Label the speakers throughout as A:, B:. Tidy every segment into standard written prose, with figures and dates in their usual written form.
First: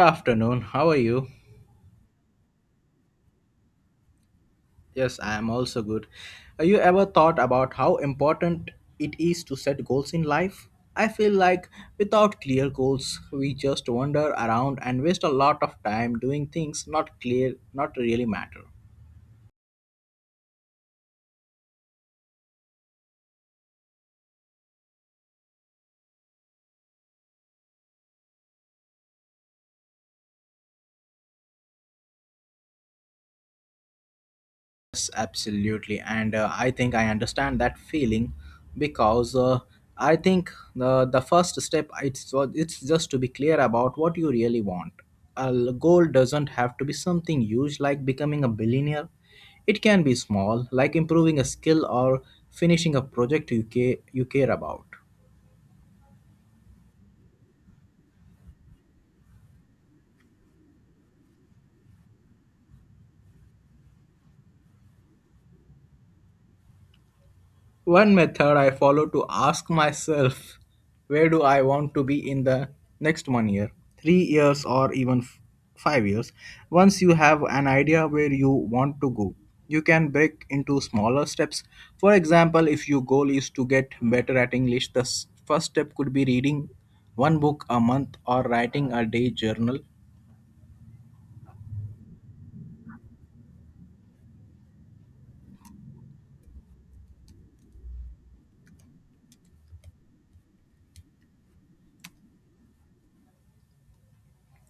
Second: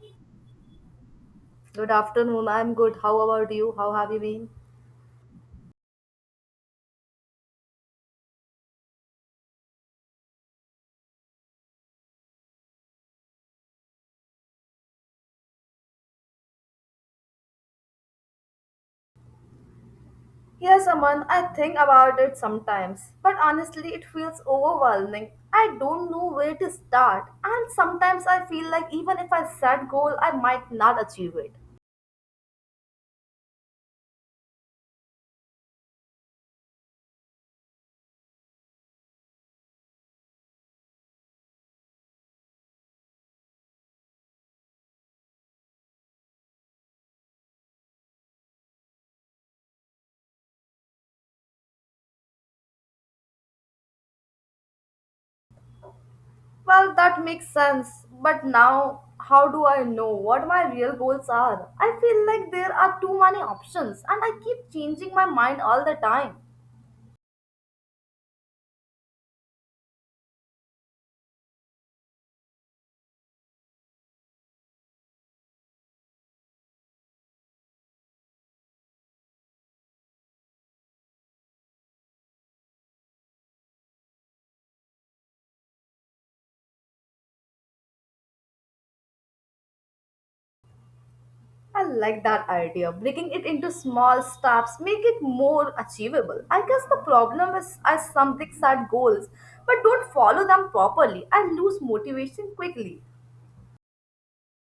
A: Afternoon, how are you?
B: Good afternoon. I'm good. How about you? How have you been?
A: Yes, I am also good. Have you ever thought about how important it is to set goals in life? I feel like without clear goals we just wander around and waste a lot of time doing things not clear, not really matter.
B: Yes, Aman, I think about it sometimes, but honestly, it feels overwhelming. I don't know where to start, and sometimes I feel like even if I set goal, I might not achieve it.
A: Yes, absolutely. And I think I understand that feeling because I think the first step it's just to be clear about what you really want. A goal doesn't have to be something huge like becoming a billionaire. It can be small, like improving a skill or finishing a project you care about.
B: Well, that makes sense, but now how do I know what my real goals are? I feel like there are too many options, and I keep changing my mind all the time.
A: One method I follow to ask myself, where do I want to be in the next one year, 3 years, or even 5 years. Once you have an idea where you want to go, you can break into smaller steps. For example, if your goal is to get better at English, the first step could be reading one book a month or writing a day journal.
B: I like that idea. Breaking it into small steps make it more achievable. I guess the problem is I something set goals but don't follow them properly. I lose motivation quickly.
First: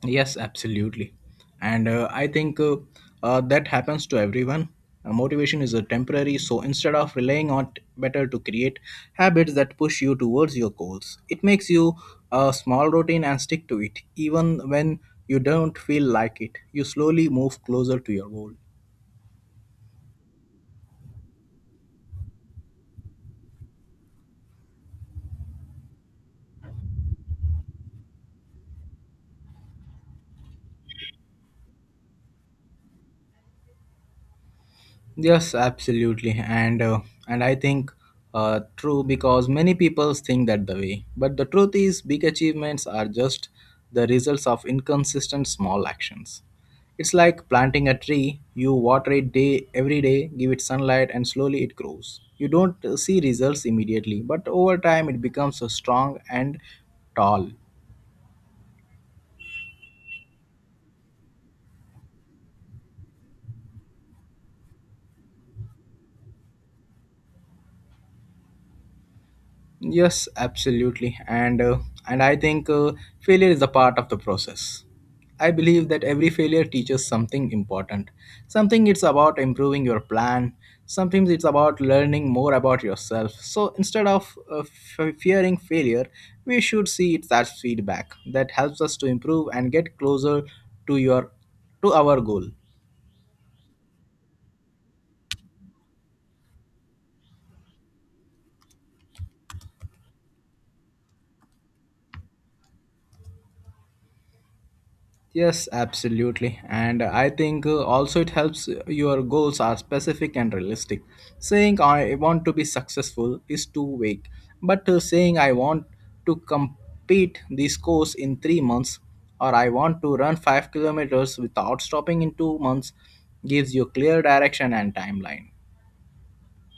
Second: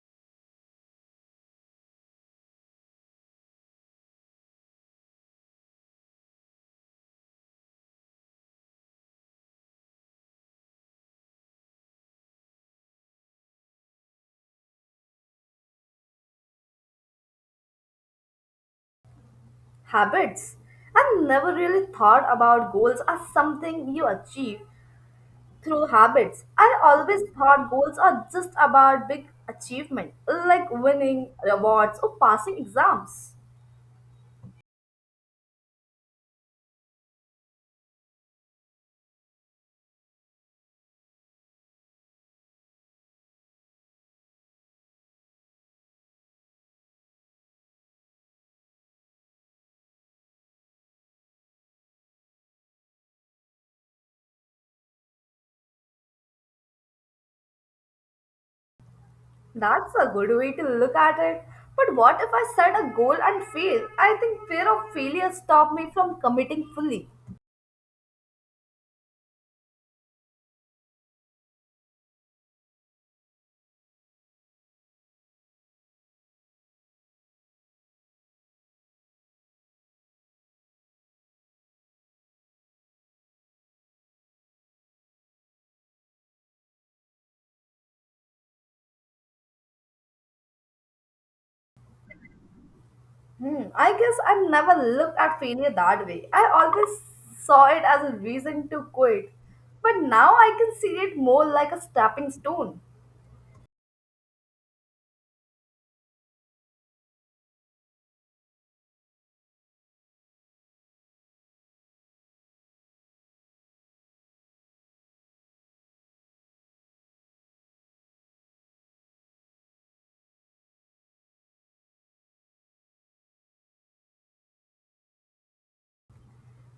A: Yes, absolutely. And I think that happens to everyone. Motivation is a temporary, so instead of relying on it, better to create habits that push you towards your goals. It makes you a small routine and stick to it, even when you don't feel like it. You slowly move closer to your goal.
B: Habits. I never really thought about goals as something you achieve through habits. I always thought goals are just about big achievement like winning rewards or passing exams.
A: Yes, absolutely, and I think true because many people think that the way. But the truth is, big achievements are just the results of inconsistent small actions. It's like planting a tree. You water it day every day, give it sunlight, and slowly it grows. You don't see results immediately, but over time it becomes strong and tall.
B: That's a good way to look at it. But what if I set a goal and fail? I think fear of failure stopped me from committing fully.
A: Yes, absolutely. And I think failure is a part of the process. I believe that every failure teaches something important. Something it's about improving your plan. Sometimes it's about learning more about yourself. So instead of fearing failure, we should see it as feedback that helps us to improve and get closer to your to our goal.
B: Hmm, I guess I never looked at failure that way. I always saw it as a reason to quit. But now I can see it more like a stepping stone.
A: Yes, absolutely. And I think also it helps your goals are specific and realistic. Saying I want to be successful is too vague, but saying I want to complete this course in 3 months or I want to run 5 kilometers without stopping in 2 months gives you clear direction and timeline.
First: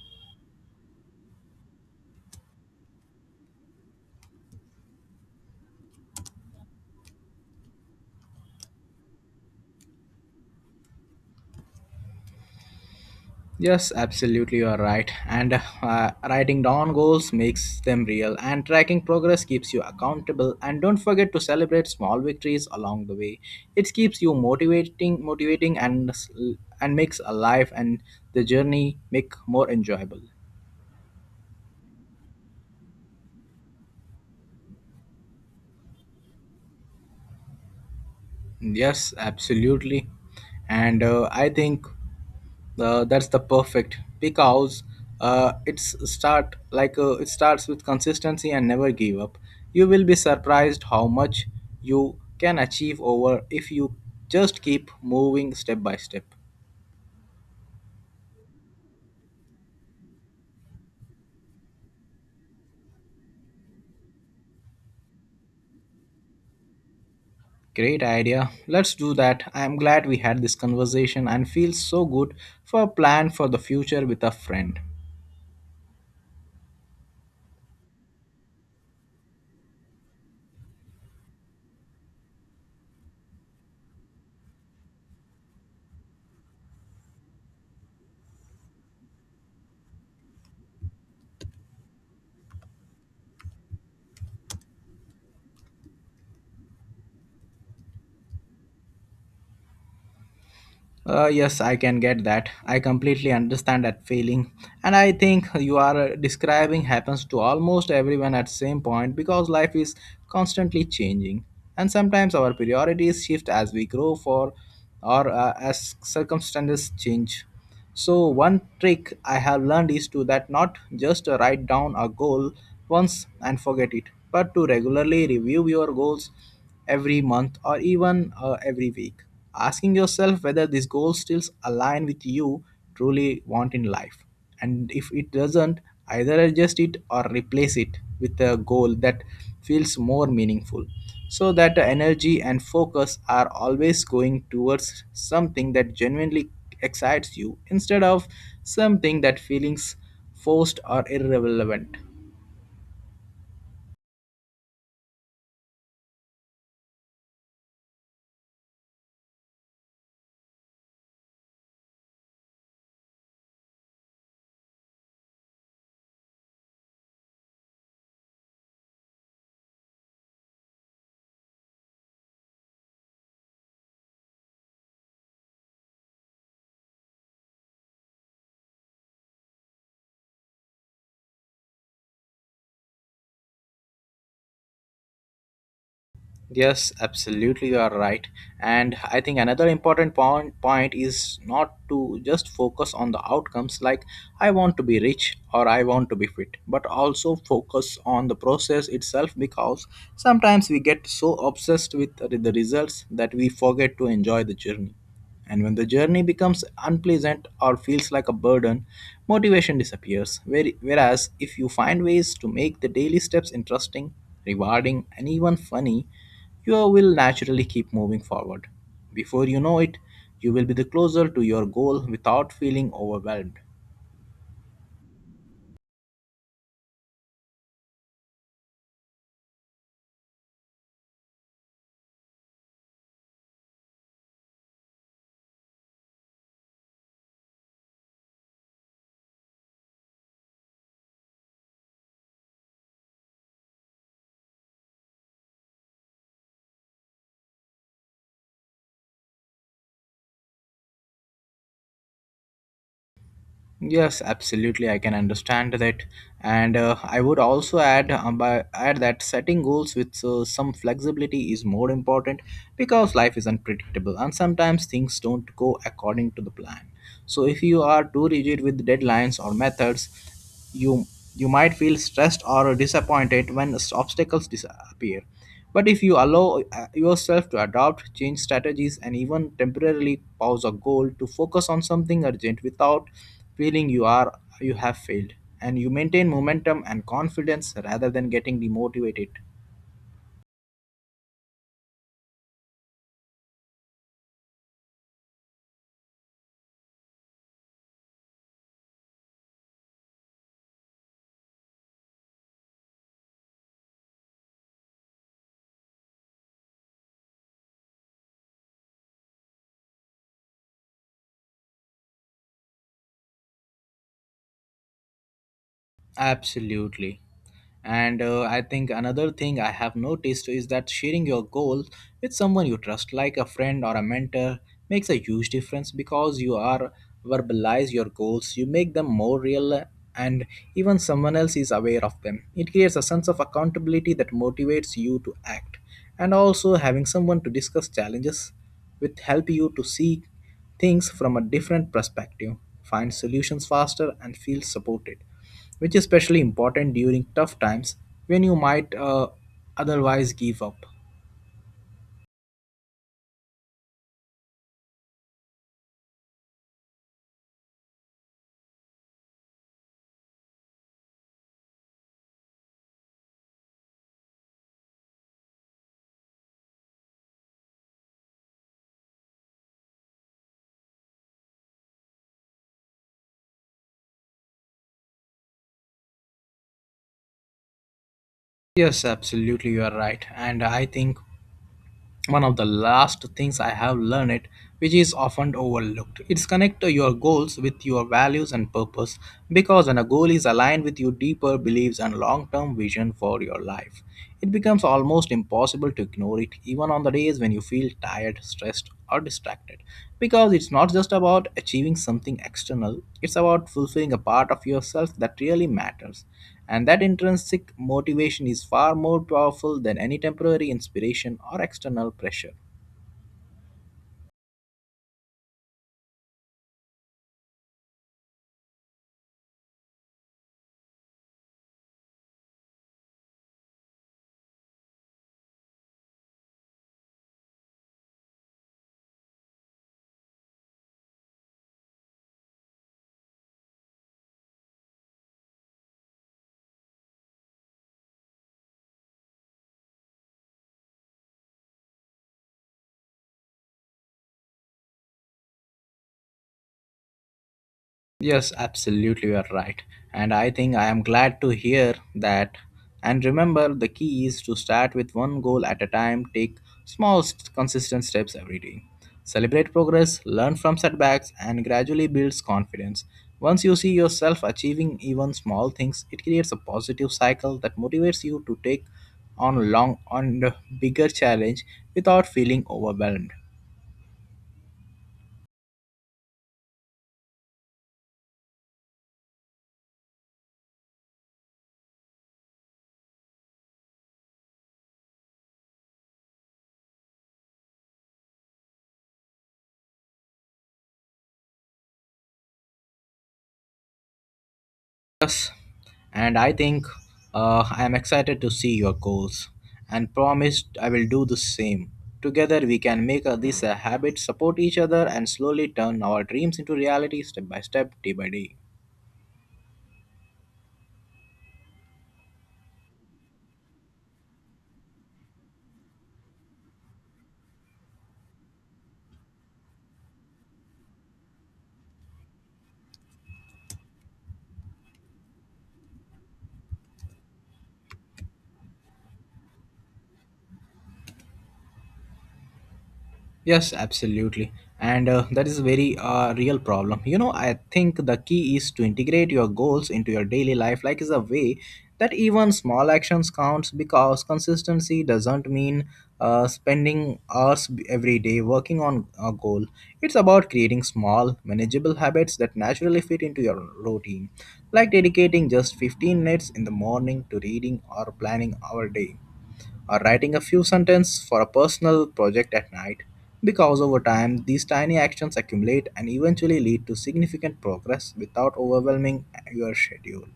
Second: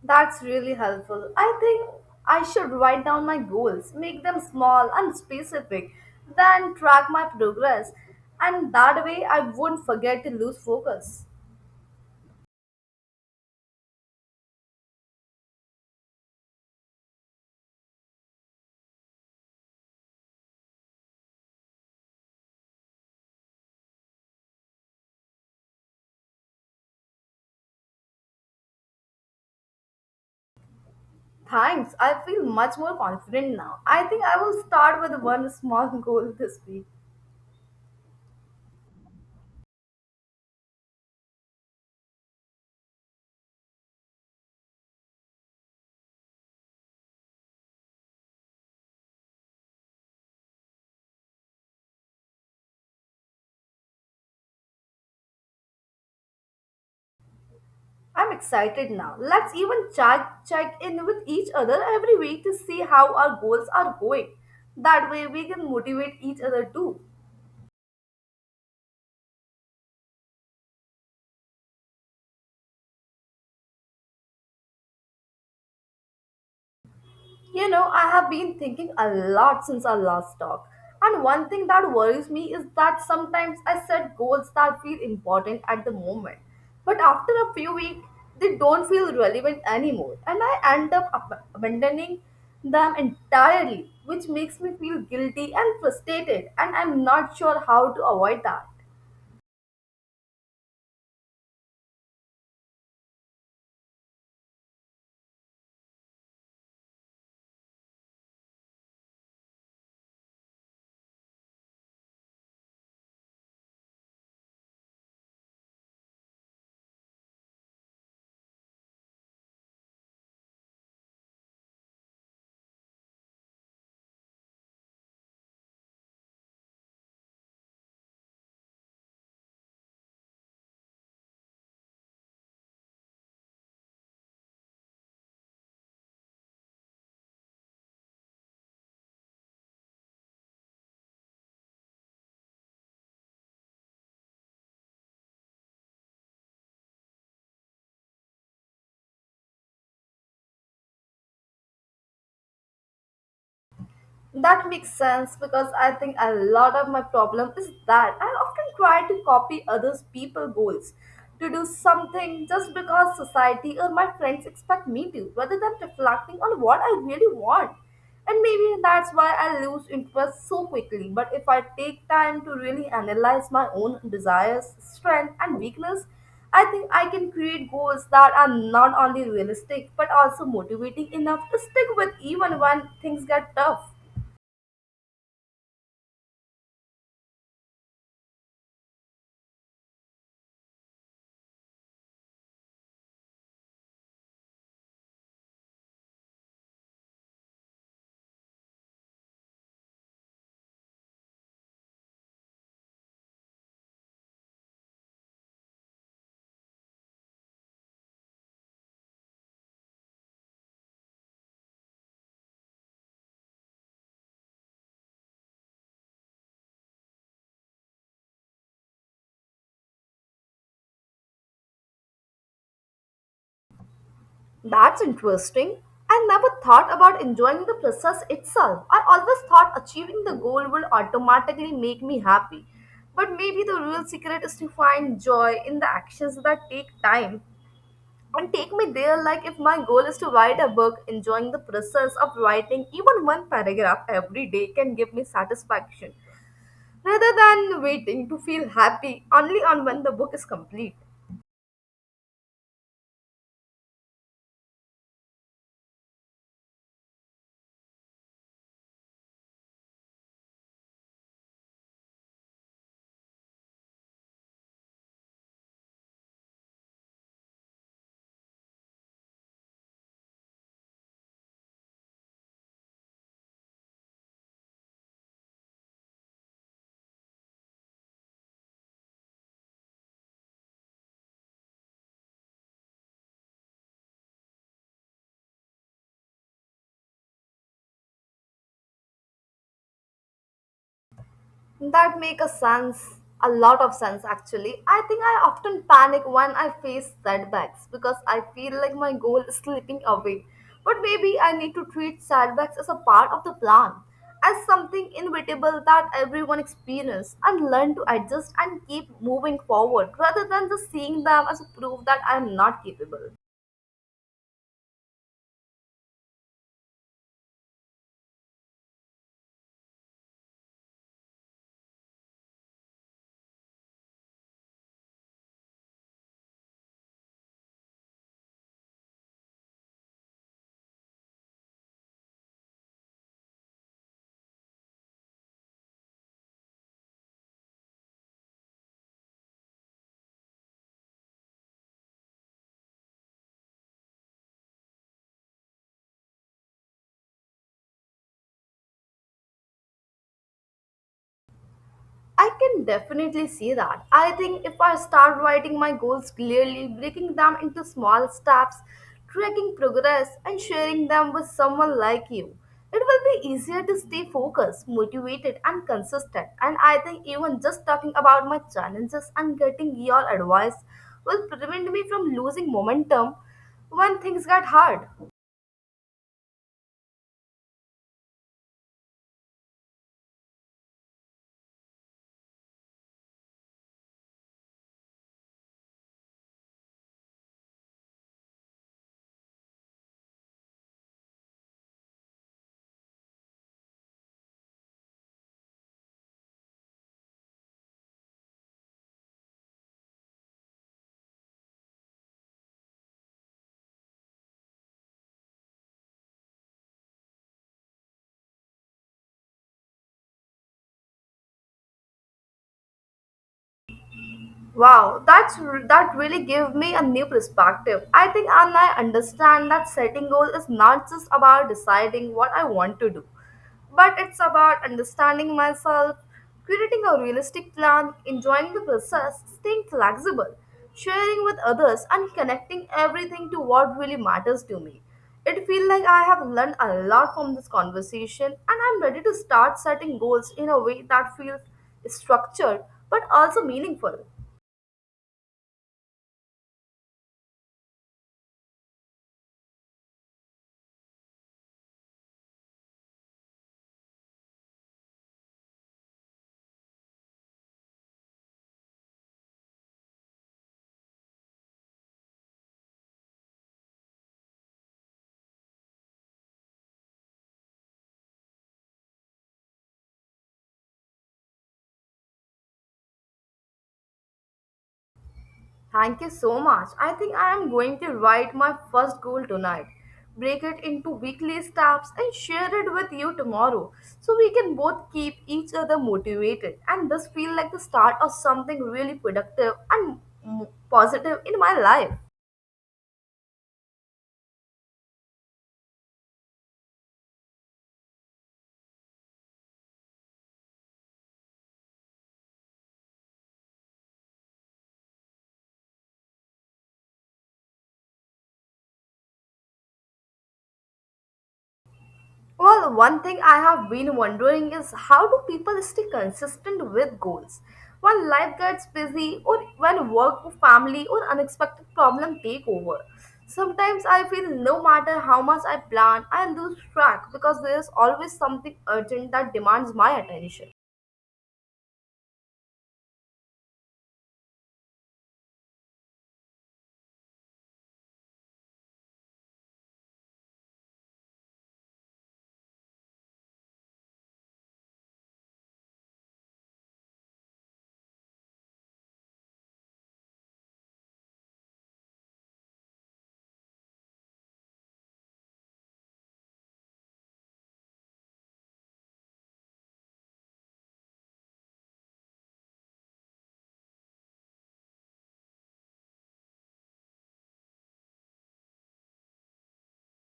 B: That's really helpful. I think I should write down my goals, make them small and specific, then track my progress, and that way I won't forget to lose focus.
A: Yes, absolutely, you are right. And Writing down goals makes them real, and tracking progress keeps you accountable. And don't forget to celebrate small victories along the way. It keeps you motivating, and makes a life and the journey make more enjoyable.
B: Thanks. I feel much more confident now. I think I will start with one small goal this week.
A: Yes, absolutely. And I think that's the perfect because it starts with consistency and never give up. You will be surprised how much you can achieve over if you just keep moving step by step.
B: I'm excited now. Let's even check in with each other every week to see how our goals are going. That way we can motivate each other too.
A: Great idea. Let's do that. I am glad we had this conversation and feels so good for a plan for the future with a friend.
B: You know, I have been thinking a lot since our last talk. And one thing that worries me is that sometimes I set goals that feel important at the moment. But after a few weeks, they don't feel relevant anymore. And I end up abandoning them entirely, which makes me feel guilty and frustrated. And I'm not sure how to avoid that.
A: Yes, I can get that. I completely understand that feeling. And I think you are describing happens to almost everyone at same point because life is constantly changing. And sometimes our priorities shift as we grow for or as circumstances change. So one trick I have learned is to that not just to write down a goal once and forget it, but to regularly review your goals every month or even every week, asking yourself whether this goal still align with you truly want in life. And if it doesn't, either adjust it or replace it with a goal that feels more meaningful so that the energy and focus are always going towards something that genuinely excites you instead of something that feelings forced or irrelevant.
B: That makes sense because I think a lot of my problem is that I often try to copy others' people goals to do something just because society or my friends expect me to, rather than reflecting on what I really want. And maybe that's why I lose interest so quickly. But if I take time to really analyze my own desires, strength, and weakness, I think I can create goals that are not only realistic but also motivating enough to stick with even when things get tough.
A: Yes, absolutely, you are right. And I think another important point is not to just focus on the outcomes like I want to be rich or I want to be fit, but also focus on the process itself because sometimes we get so obsessed with the results that we forget to enjoy the journey. And when the journey becomes unpleasant or feels like a burden, motivation disappears. Whereas, if you find ways to make the daily steps interesting, rewarding, and even funny, you will naturally keep moving forward. Before you know it, you will be the closer to your goal without feeling overwhelmed.
B: That's interesting. I never thought about enjoying the process itself. I always thought achieving the goal would automatically make me happy. But maybe the real secret is to find joy in the actions that take time and take me there. Like if my goal is to write a book, enjoying the process of writing even one paragraph every day can give me satisfaction rather than waiting to feel happy only on when the book is complete.
A: Yes, absolutely. I can understand that, and I would also add by add that setting goals with some flexibility is more important because life is unpredictable and sometimes things don't go according to the plan. So if you are too rigid with deadlines or methods, you you might feel stressed or disappointed when obstacles disappear. But if you allow yourself to adopt change strategies and even temporarily pause a goal to focus on something urgent without feeling you have failed, and you maintain momentum and confidence rather than getting demotivated.
B: That make a sense, a lot of sense actually. I think I often panic when I face setbacks because I feel like my goal is slipping away. But maybe I need to treat setbacks as a part of the plan, as something inevitable that everyone experiences and learn to adjust and keep moving forward rather than just seeing them as a proof that I am not capable.
A: Absolutely. And I think another thing I have noticed is that sharing your goal with someone you trust, like a friend or a mentor, makes a huge difference because you are verbalize your goals, you make them more real, and even someone else is aware of them. It creates a sense of accountability that motivates you to act, and also having someone to discuss challenges with help you to see things from a different perspective, find solutions faster, and feel supported, which is especially important during tough times when you might otherwise give up.
B: I can definitely see that. I think if I start writing my goals clearly, breaking them into small steps, tracking progress, and sharing them with someone like you, it will be easier to stay focused, motivated, and consistent. And I think even just talking about my challenges and getting your advice will prevent me from losing momentum when things get hard.
A: Yes, absolutely, you are right. And I think one of the last things I have learned it, which is often overlooked, it's connect your goals with your values and purpose, because when a goal is aligned with your deeper beliefs and long-term vision for your life, it becomes almost impossible to ignore it even on the days when you feel tired, stressed or distracted, because it's not just about achieving something external, it's about fulfilling a part of yourself that really matters, and that intrinsic motivation is far more powerful than any temporary inspiration or external pressure.
B: Wow, that really gave me a new perspective. I think and I understand that setting goal is not just about deciding what I want to do, but it's about understanding myself, creating a realistic plan, enjoying the process, staying flexible, sharing with others, and connecting everything to what really matters to me. It feels like I have learned a lot from this conversation, and I'm ready to start setting goals in a way that feels structured but also meaningful.
A: Yes, absolutely, you are right. And I think I am glad to hear that. And remember, the key is to start with one goal at a time, take small, consistent steps every day. Celebrate progress, learn from setbacks, and gradually builds confidence. Once you see yourself achieving even small things, it creates a positive cycle that motivates you to take on the bigger challenge without feeling overwhelmed.
B: Thank you so much. I think I am going to write my first goal tonight, break it into weekly steps, and share it with you tomorrow so we can both keep each other motivated. And this feel like the start of something really productive and positive in my life.
A: Yes, and I think I am excited to see your goals and promised I will do the same. Together we can make this a habit, support each other and slowly turn our dreams into reality step by step, day by day.
B: Well, one thing I have been wondering is how do people stay consistent with goals when life gets busy or when work, family, or unexpected problem take over? Sometimes I feel no matter how much I plan, I lose track because there is always something urgent that demands my attention.
A: Yes, absolutely. And That is a very real problem. You know, I think the key is to integrate your goals into your daily life like is a way that even small actions counts because consistency doesn't mean spending hours every day working on a goal. It's about creating small, manageable habits that naturally fit into your routine, like dedicating just 15 minutes in the morning to reading or planning our day or writing a few sentences for a personal project at night. Because over time, these tiny actions accumulate and eventually lead to significant progress without overwhelming your schedule.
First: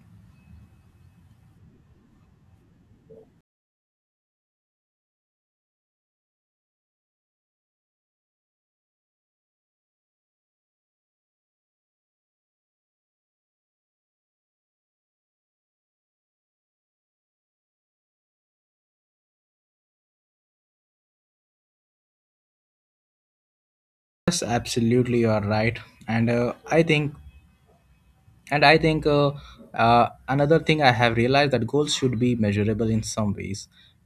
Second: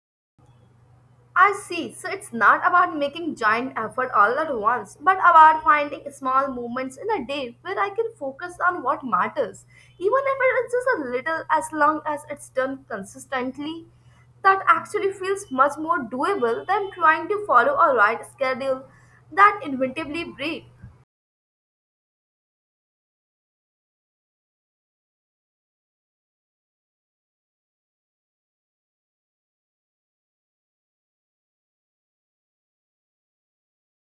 B: I see. So it's not about making giant effort all at once, but about finding small moments in a day where I can focus on what matters. Even if it's just a little, as long as it's done consistently, that actually feels much more doable than trying to follow a right schedule that inevitably breaks.
A: Yes, absolutely, you are right. And I think and I think another thing I have realized that goals should be measurable in some ways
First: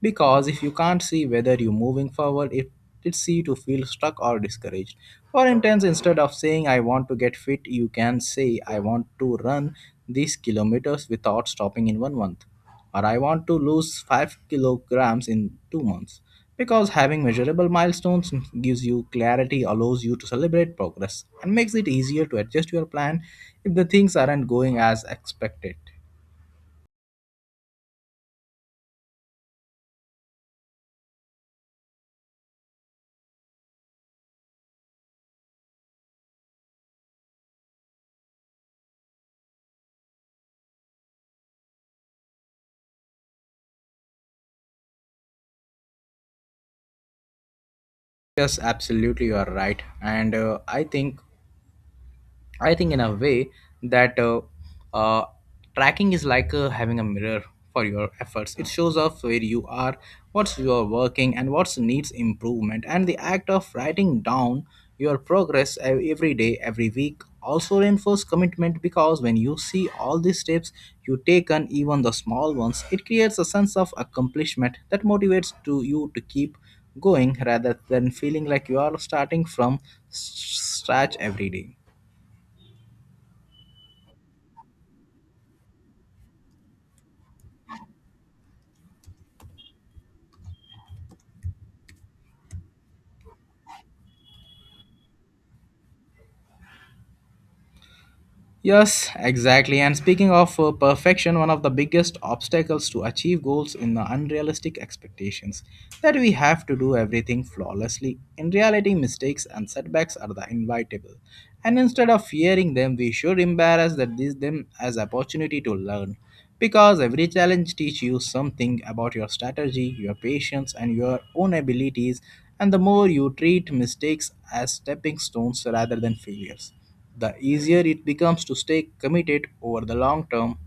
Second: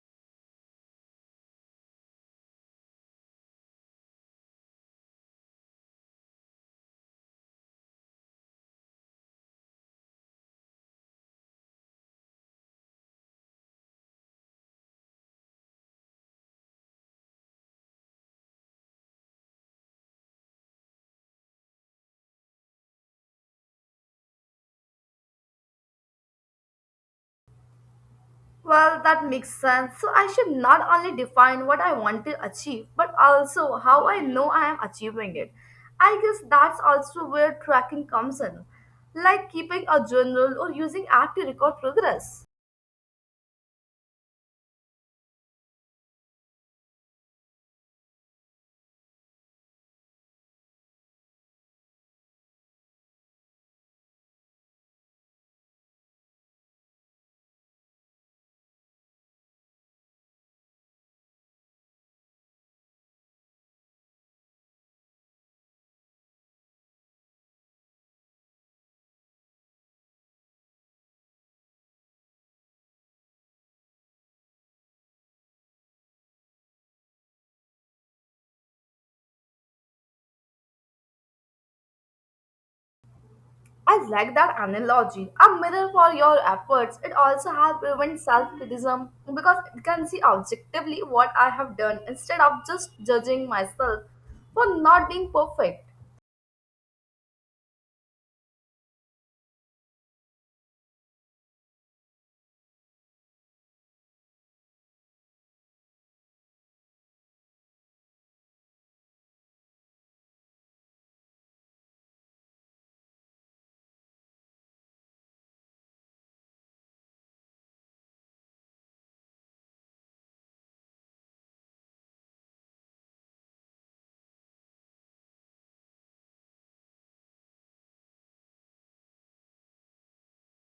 A: because if you can't see whether you're moving forward, it's easy to feel stuck or discouraged. For instance, instead of saying I want to get fit, you can say I want to run these kilometers without stopping in one month or I want to lose 5 kilograms in 2 months. Because having measurable milestones gives you clarity, allows you to celebrate progress, and makes it easier to adjust your plan if the things aren't going as expected.
B: Well, that makes sense. So I should not only define what I want to achieve, but also how I know I am achieving it. I guess that's also where tracking comes in, like keeping a journal or using app to record progress.
A: Yes, absolutely, you are right. And I think in a way that uh, tracking is like having a mirror for your efforts. It shows off where you are, what's you're working, and what needs improvement. And the act of writing down your progress every day, every week, also reinforces commitment because when you see all the steps you take and even the small ones, it creates a sense of accomplishment that motivates to you to keep going rather than feeling like you are starting from s- scratch every day.
B: I like that analogy. A mirror for your efforts. It also helps prevent self-criticism because it can see objectively what I have done instead of just judging myself for not being perfect.
A: Yes, exactly. And speaking of perfection, one of the biggest obstacles to achieve goals in the unrealistic expectations that we have to do everything flawlessly. In reality, mistakes and setbacks are the inevitable, and instead of fearing them, we should embrace that these them as opportunity to learn, because every challenge teaches you something about your strategy, your patience, and your own abilities. And the more you treat mistakes as stepping stones rather than failures, the easier it becomes to stay committed over the long term.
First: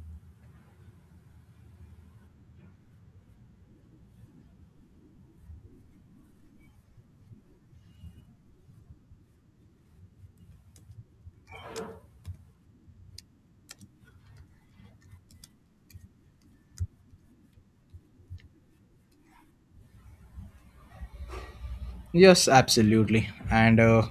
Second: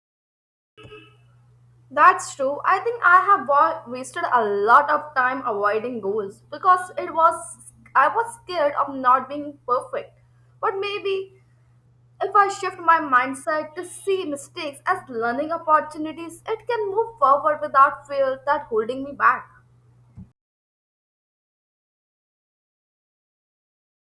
B: That's true. I think I have wasted a lot of time avoiding goals because it was I was scared of not being perfect. But maybe if I shift my mindset to see mistakes as learning opportunities, it can move forward without fear that holding me back.
A: Yes, absolutely. And uh,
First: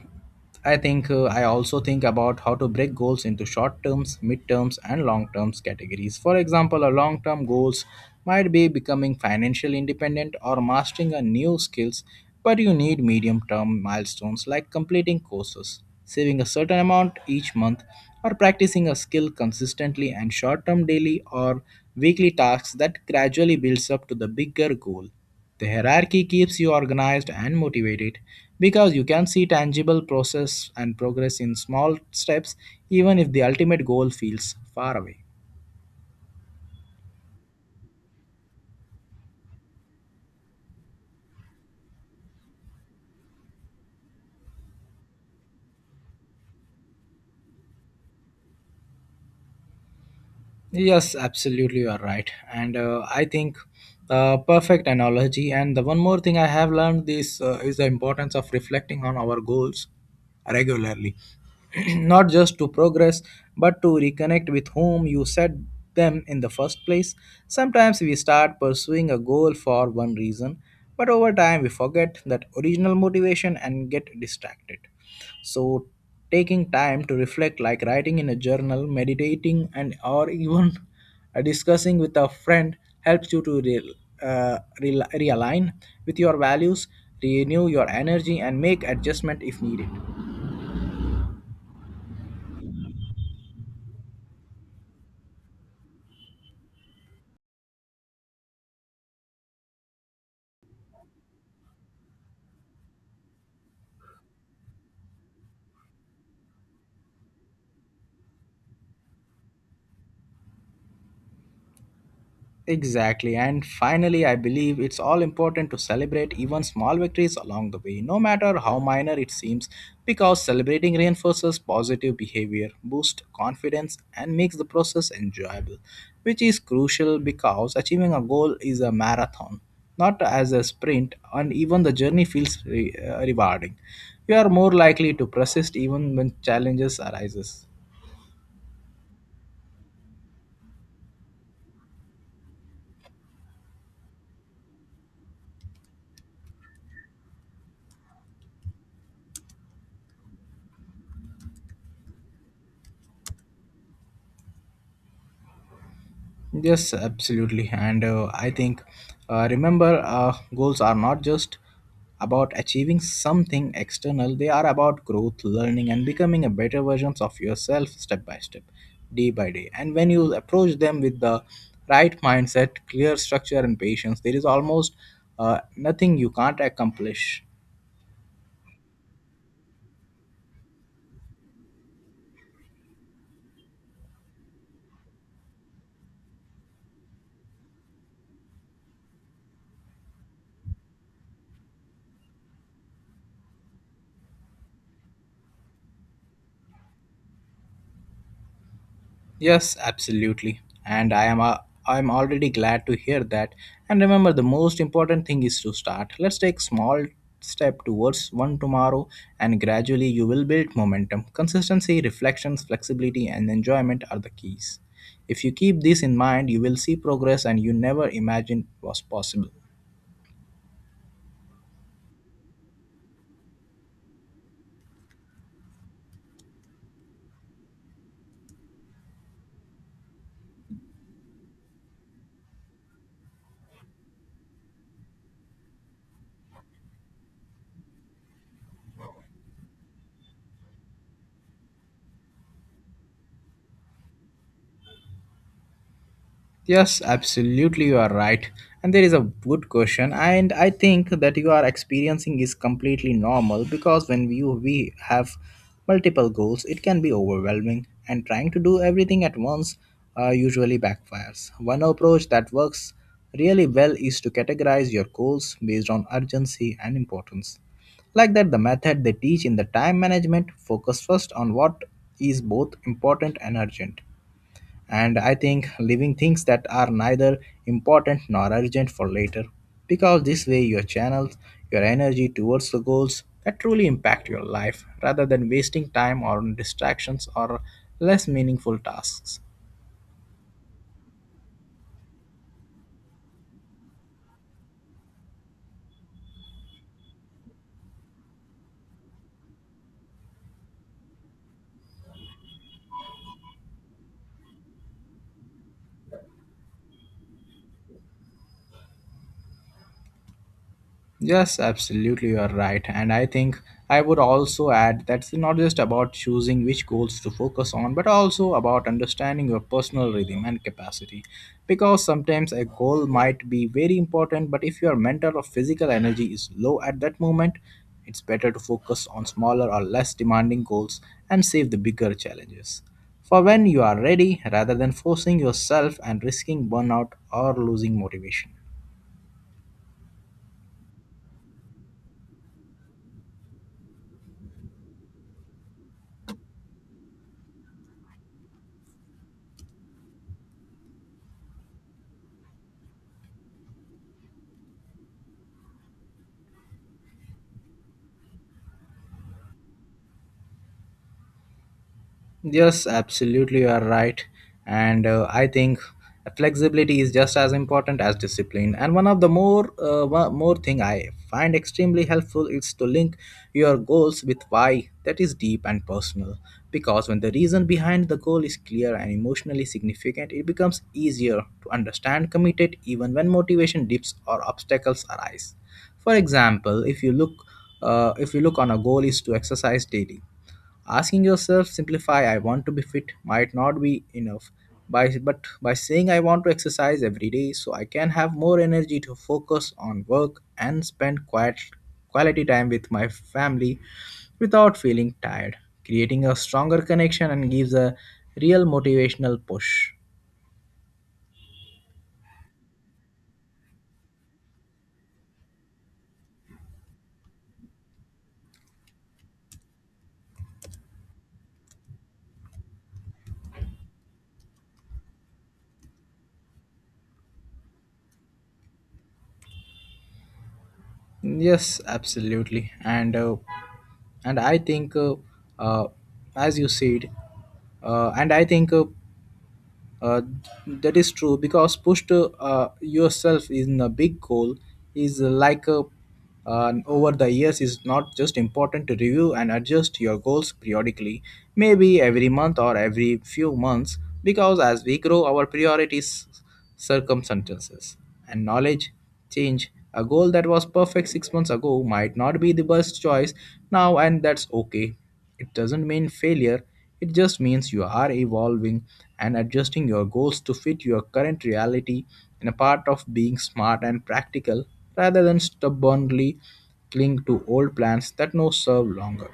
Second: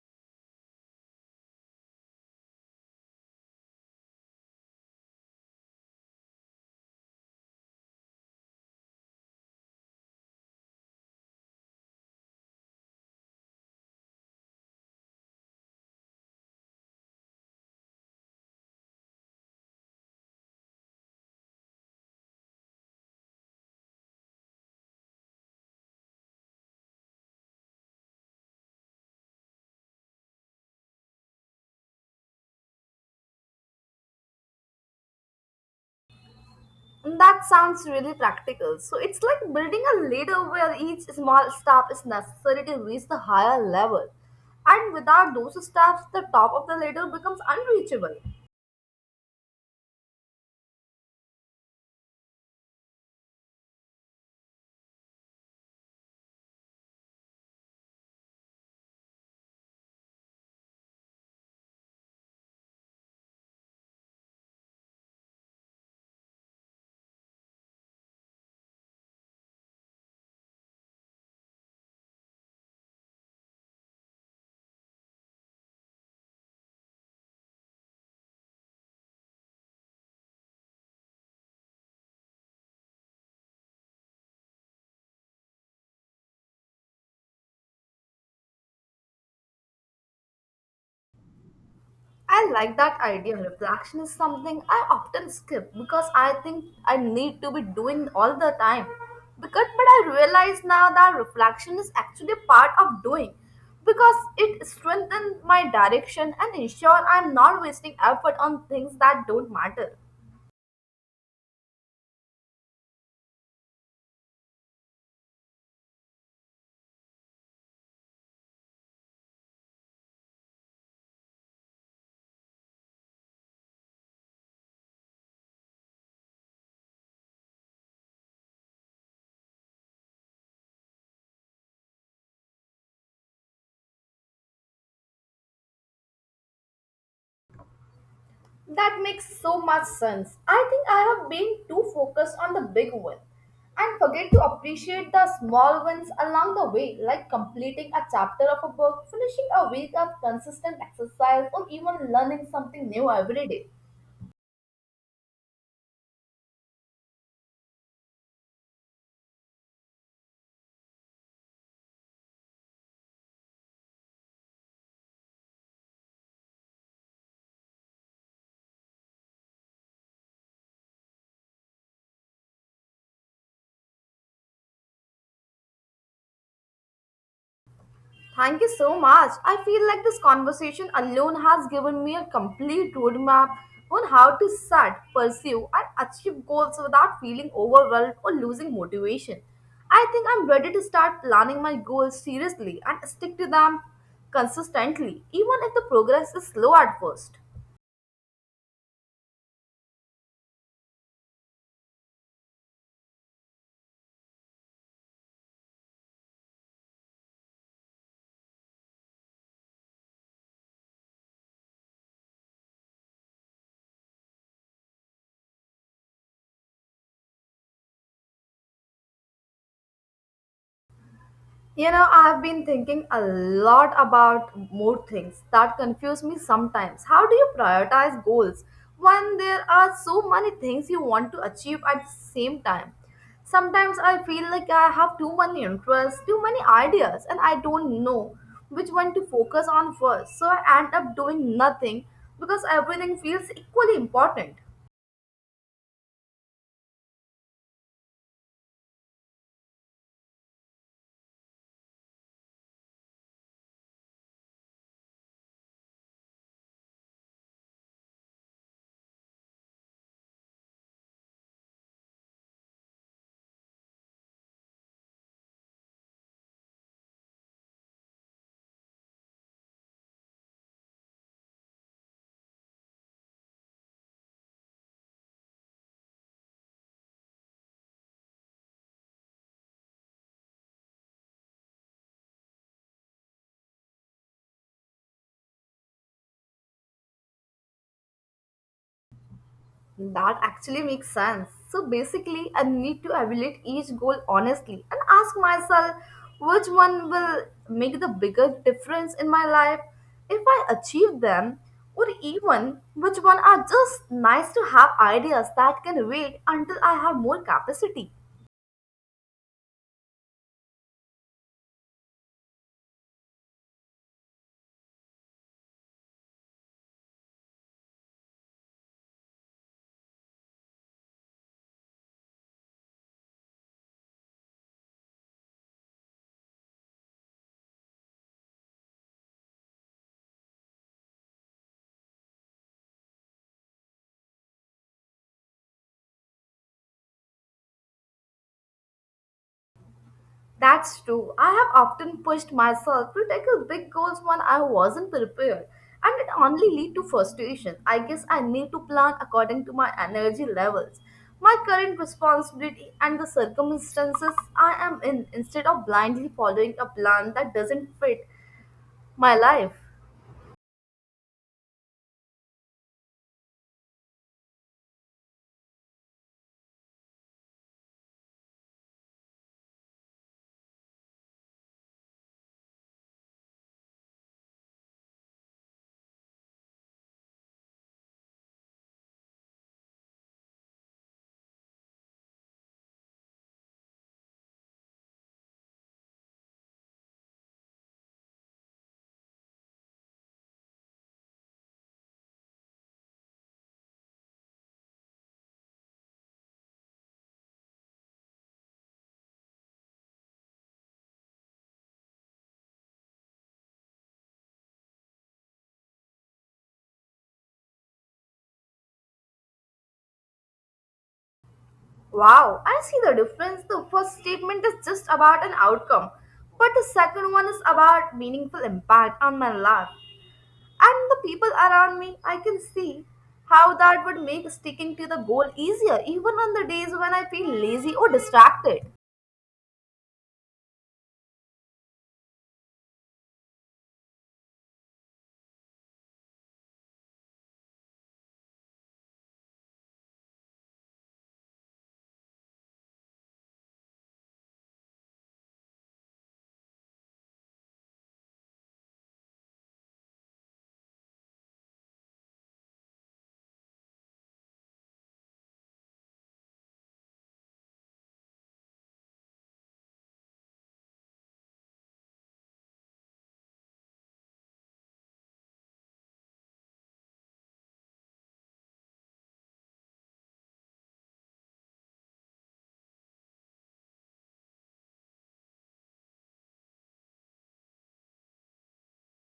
A: I think uh, I also think about how to break goals into short terms, mid terms, and long terms categories. For example, a long term goals might be becoming financially independent or mastering a new skills, but you need medium term milestones like completing courses, saving a certain amount each month, or practicing a skill consistently, and short term daily or weekly tasks that gradually builds up to the bigger goal. The hierarchy keeps you organized and motivated because you can see tangible process and progress in small steps, even if the ultimate goal feels far away.
B: And that sounds really practical. So it's like building a ladder where each small step is necessary to reach the higher level. And without those steps, the top of the ladder becomes unreachable.
A: Yes, absolutely, you are right. And I think, perfect analogy. And the one more thing I have learned this, is the importance of reflecting on our goals regularly, not just to progress, but to reconnect with whom you set them in the first place. Sometimes we start pursuing a goal for one reason, but over time we forget that original motivation and get distracted. So, taking time to reflect like writing in a journal, meditating and or even discussing with a friend, helps you to realign with your values, renew your energy and make adjustment if needed.
B: I like that idea. Reflection is something I often skip because I think I need to be doing all the time. Because, but I realize now that reflection is actually part of doing because it strengthens my direction and ensure I'm not wasting effort on things that don't matter.
A: Exactly. And finally, I believe it's all important to celebrate even small victories along the way, no matter how minor it seems, because celebrating reinforces positive behavior, boosts confidence, and makes the process enjoyable, which is crucial because achieving a goal is a marathon, not as a sprint, and even the journey feels rewarding. You are more likely to persist even when challenges arises.
B: That makes so much sense. I think I have been too focused on the big one and forget to appreciate the small ones along the way, like completing a chapter of a book, finishing a week of consistent exercise, or even learning something new every day.
A: Yes, absolutely. And I think, remember, goals are not just about achieving something external, they are about growth, learning, and becoming a better versions of yourself step by step, day by day. And when you approach them with the right mindset, clear structure, and patience, there is almost nothing you can't accomplish.
B: Thank you so much. I feel like this conversation alone has given me a complete roadmap on how to set, pursue, and achieve goals without feeling overwhelmed or losing motivation. I think I'm ready to start planning my goals seriously and stick to them consistently, even if the progress is slow at first.
A: Yes, absolutely. And I'm already glad to hear that. And remember, the most important thing is to start. Let's take small step towards one tomorrow, and gradually you will build momentum. Consistency, reflections, flexibility and enjoyment are the keys. If you keep this in mind, you will see progress and you never imagined was possible.
B: You know, I have been thinking a lot about more things that confuse me sometimes. How do you prioritize goals when there are so many things you want to achieve at the same time? Sometimes I feel like I have too many interests, too many ideas, and I don't know which one to focus on first. So I end up doing nothing because everything feels equally important.
A: Yes, absolutely, you are right. And there is a good question, and I think that you are experiencing is completely normal, because when we have multiple goals, it can be overwhelming, and trying to do everything at once usually backfires. One approach that works really well is to categorize your goals based on urgency and importance. Like that, the method they teach in the time management, focus first on what is both important and urgent, and I think leaving things that are neither important nor urgent for later, because this way you channel your energy towards the goals that truly impact your life rather than wasting time on distractions or less meaningful tasks.
B: That actually makes sense. So basically, I need to evaluate each goal honestly and ask myself which one will make the bigger difference in my life if I achieve them, or even which one are just nice to have ideas that can wait until I have more capacity.
A: Yes, absolutely, you are right. And I think I would also add that it's not just about choosing which goals to focus on, but also about understanding your personal rhythm and capacity. Because sometimes a goal might be very important, but if your mental or physical energy is low at that moment, it's better to focus on smaller or less demanding goals and save the bigger challenges for when you are ready rather than forcing yourself and risking burnout or losing motivation.
B: That's true. I have often pushed myself to tackle big goals when I wasn't prepared, and it only lead to frustration. I guess I need to plan according to my energy levels, my current responsibility, and the circumstances I am in instead of blindly following a plan that doesn't fit my life.
A: Yes, absolutely, you are right. And I think flexibility is just as important as discipline. And one more thing I find extremely helpful is to link your goals with why that is deep and personal. Because when the reason behind the goal is clear and emotionally significant, it becomes easier to understand, commit it, even when motivation dips or obstacles arise. For example, if you look on a goal is to exercise daily. Asking yourself, simplify, I want to be fit, might not be enough. But by saying I want to exercise every day so I can have more energy to focus on work and spend quiet, quality time with my family without feeling tired, creating a stronger connection and gives a real motivational push.
B: Wow, I see the difference. The first statement is just about an outcome, but the second one is about meaningful impact on my life. And the people around me, I can see how that would make sticking to the goal easier, even on the days when I feel lazy or distracted.
A: Yes, absolutely. And uh, as you said, and I think Uh, that is true, because push to yourself in a big goal is like a over the years, is not just important to review and adjust your goals periodically, maybe every month or every few months, because as we grow, our priorities, circumstances and knowledge change. A goal that was perfect 6 months ago might not be the best choice now, and that's okay. It doesn't mean failure, it just means you are evolving and adjusting your goals to fit your current reality, and a part of being smart and practical rather than stubbornly cling to old plans that no serve longer.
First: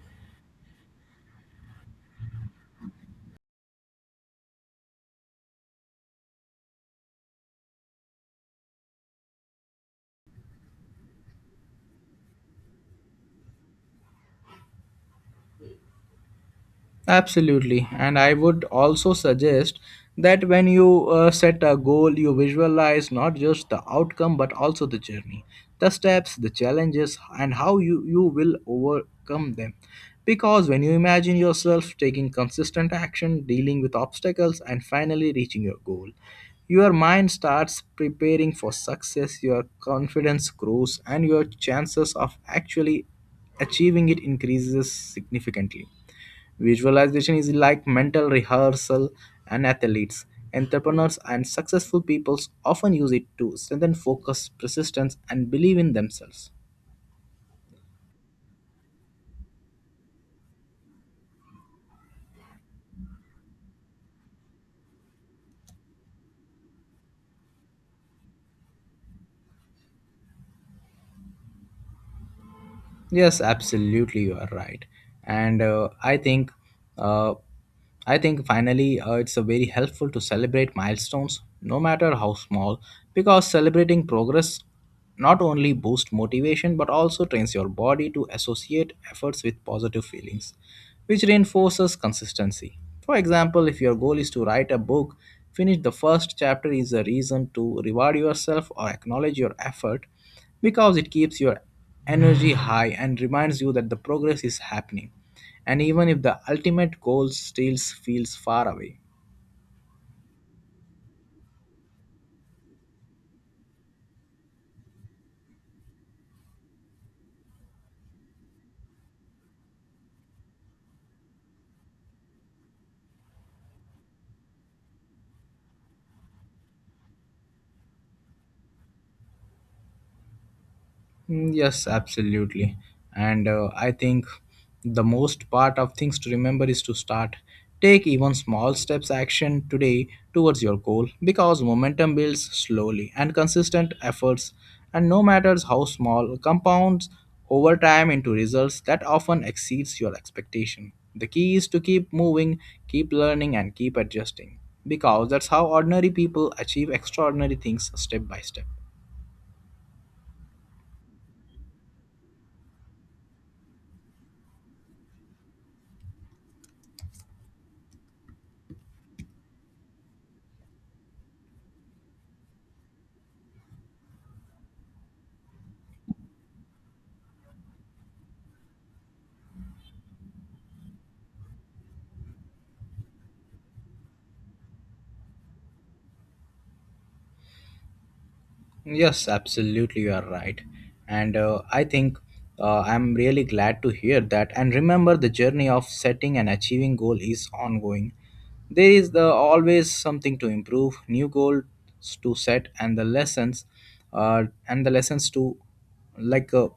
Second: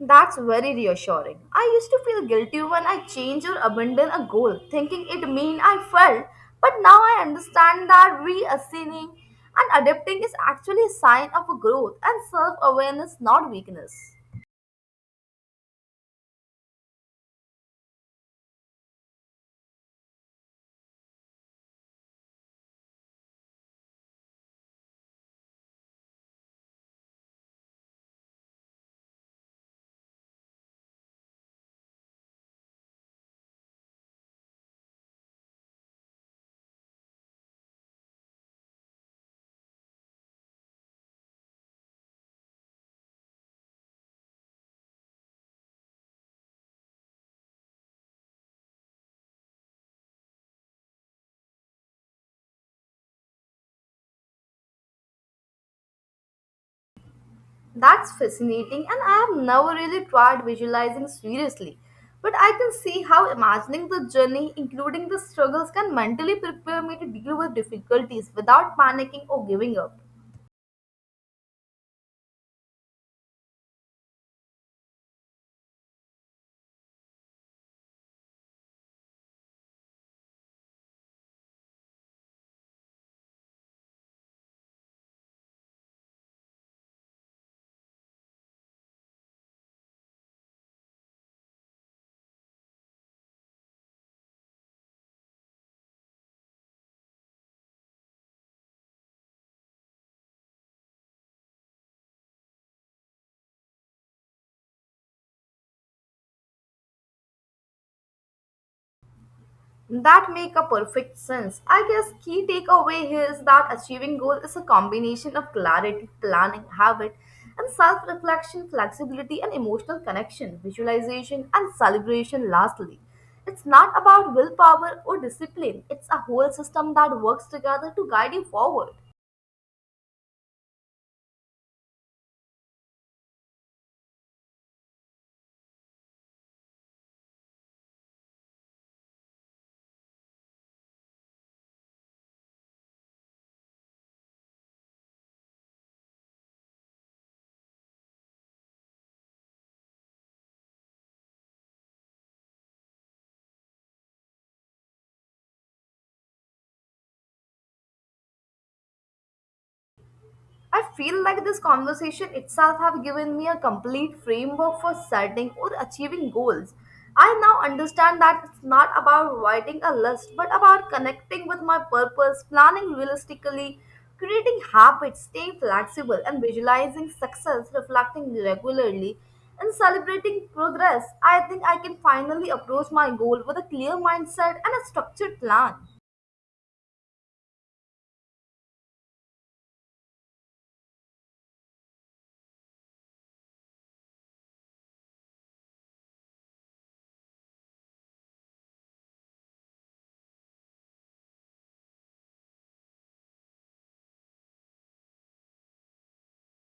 B: That's very reassuring. I used to feel guilty when I change or abandon a goal, thinking it mean I failed. But now I understand that reassigning and adapting is actually a sign of growth and self-awareness, not weakness.
A: Absolutely. And I would also suggest that when you set a goal, you visualize not just the outcome but also the journey, the steps, the challenges, and how you will overcome them. Because when you imagine yourself taking consistent action, dealing with obstacles, and finally reaching your goal, your mind starts preparing for success, your confidence grows, and your chances of actually achieving it increases significantly. Visualization is like mental rehearsal, and athletes, entrepreneurs, and successful people often use it to strengthen focus, persistence, and believe in themselves.
B: That's fascinating, and I have never really tried visualizing seriously. But I can see how imagining the journey, including the struggles, can mentally prepare me to deal with difficulties without panicking or giving up.
A: Yes, absolutely, you are right. And uh, I think, uh, I think finally, it's a very helpful to celebrate milestones, no matter how small, because celebrating progress not only boosts motivation but also trains your body to associate efforts with positive feelings, which reinforces consistency. For example, if your goal is to write a book, finish the first chapter is a reason to reward yourself or acknowledge your effort, because it keeps your energy high and reminds you that the progress is happening, and even if the ultimate goal still feels far away.
B: That make a perfect sense. I guess key takeaway is that achieving goal is a combination of clarity, planning, habit, and self-reflection, flexibility, and emotional connection, visualization, and celebration lastly. It's not about willpower or discipline. It's a whole system that works together to guide you forward.
A: Mm. Yes, absolutely. And I think the most part of things to remember is to start. Take even small steps action today towards your goal, because momentum builds slowly and consistent efforts, and no matters how small, compounds over time into results that often exceeds your expectation. The key is to keep moving, keep learning and keep adjusting, because that's how ordinary people achieve extraordinary things step by step.
B: I feel like this conversation itself have given me a complete framework for setting or achieving goals. I now understand that it's not about writing a list, but about connecting with my purpose, planning realistically, creating habits, staying flexible, and visualizing success, reflecting regularly, and celebrating progress. I think I can finally approach my goal with a clear mindset and a structured plan.
A: Yes, absolutely, you are right. And I'm really glad to hear that. And remember, the journey of setting and achieving goal is ongoing. There is the always something to improve, new goals to set, uh, and the lessons to like uh,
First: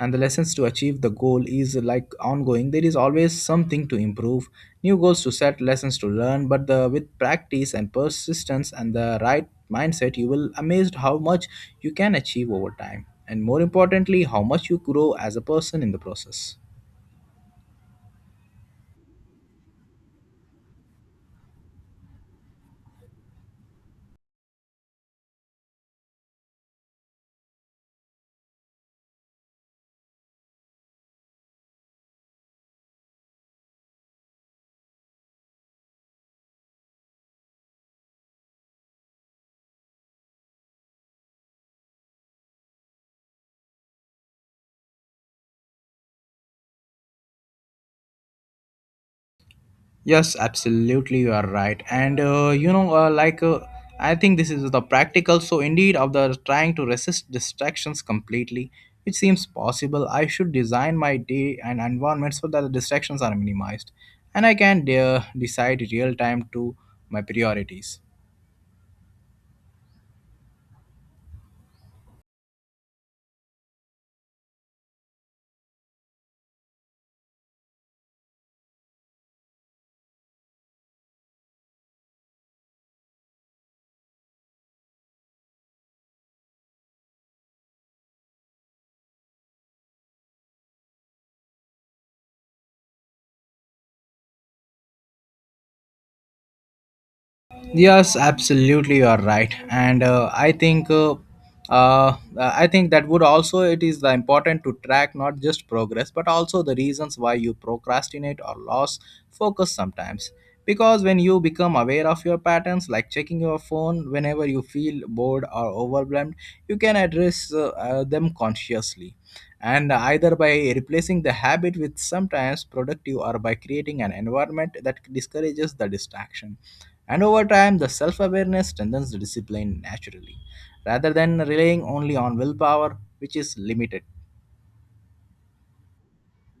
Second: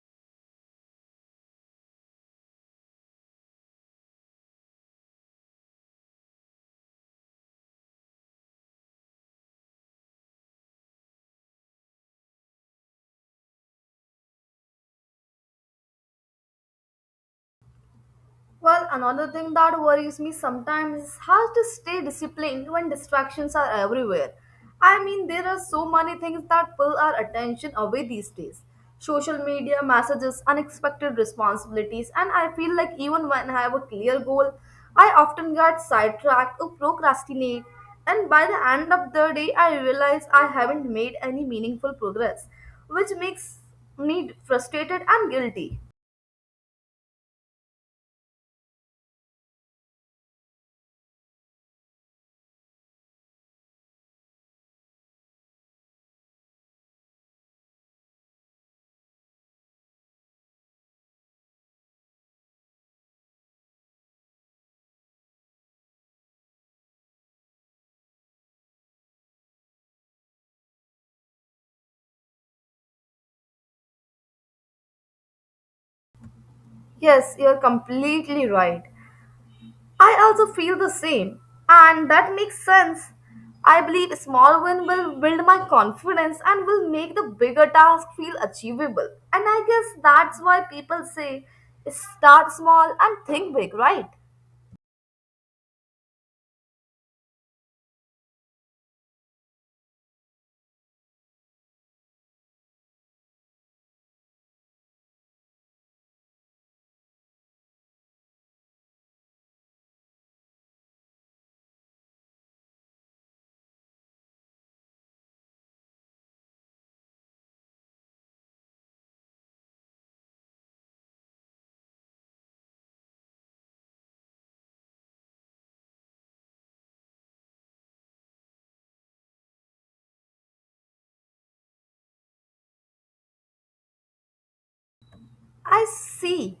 A: and the lessons to achieve the goal is like ongoing, there is always something to improve, new goals to set, lessons to learn, but the with practice and persistence and the right mindset, you will amazed how much you can achieve over time, and more importantly, how much you grow as a person in the process.
B: Well, another thing that worries me sometimes is how to stay disciplined when distractions are everywhere. I mean, there are so many things that pull our attention away these days, social media, messages, unexpected responsibilities, and I feel like even when I have a clear goal, I often get sidetracked or procrastinate. And by the end of the day, I realize I haven't made any meaningful progress, which makes me frustrated and guilty.
A: Yes, absolutely, you are right. And like, I think this is the practical. So indeed, of the trying to resist distractions completely, which seems possible. I should design my day and environment so that the distractions are minimized, and I can decide real time to my priorities.
B: Yes, you're completely right. I also feel the same, and that makes sense. I believe small win will build my confidence and will make the bigger task feel achievable. And I guess that's why people say start small and think big, right?
A: Yes, absolutely, you are right. And I think that would also it is the important to track not just progress but also the reasons why you procrastinate or lose focus sometimes. Because when you become aware of your patterns, like checking your phone whenever you feel bored or overwhelmed, you can address them consciously, and either by replacing the habit with sometimes productive or by creating an environment that discourages the distraction, and over time, the self awareness strengthens the discipline naturally, rather than relying only on willpower, which is limited.
B: I see.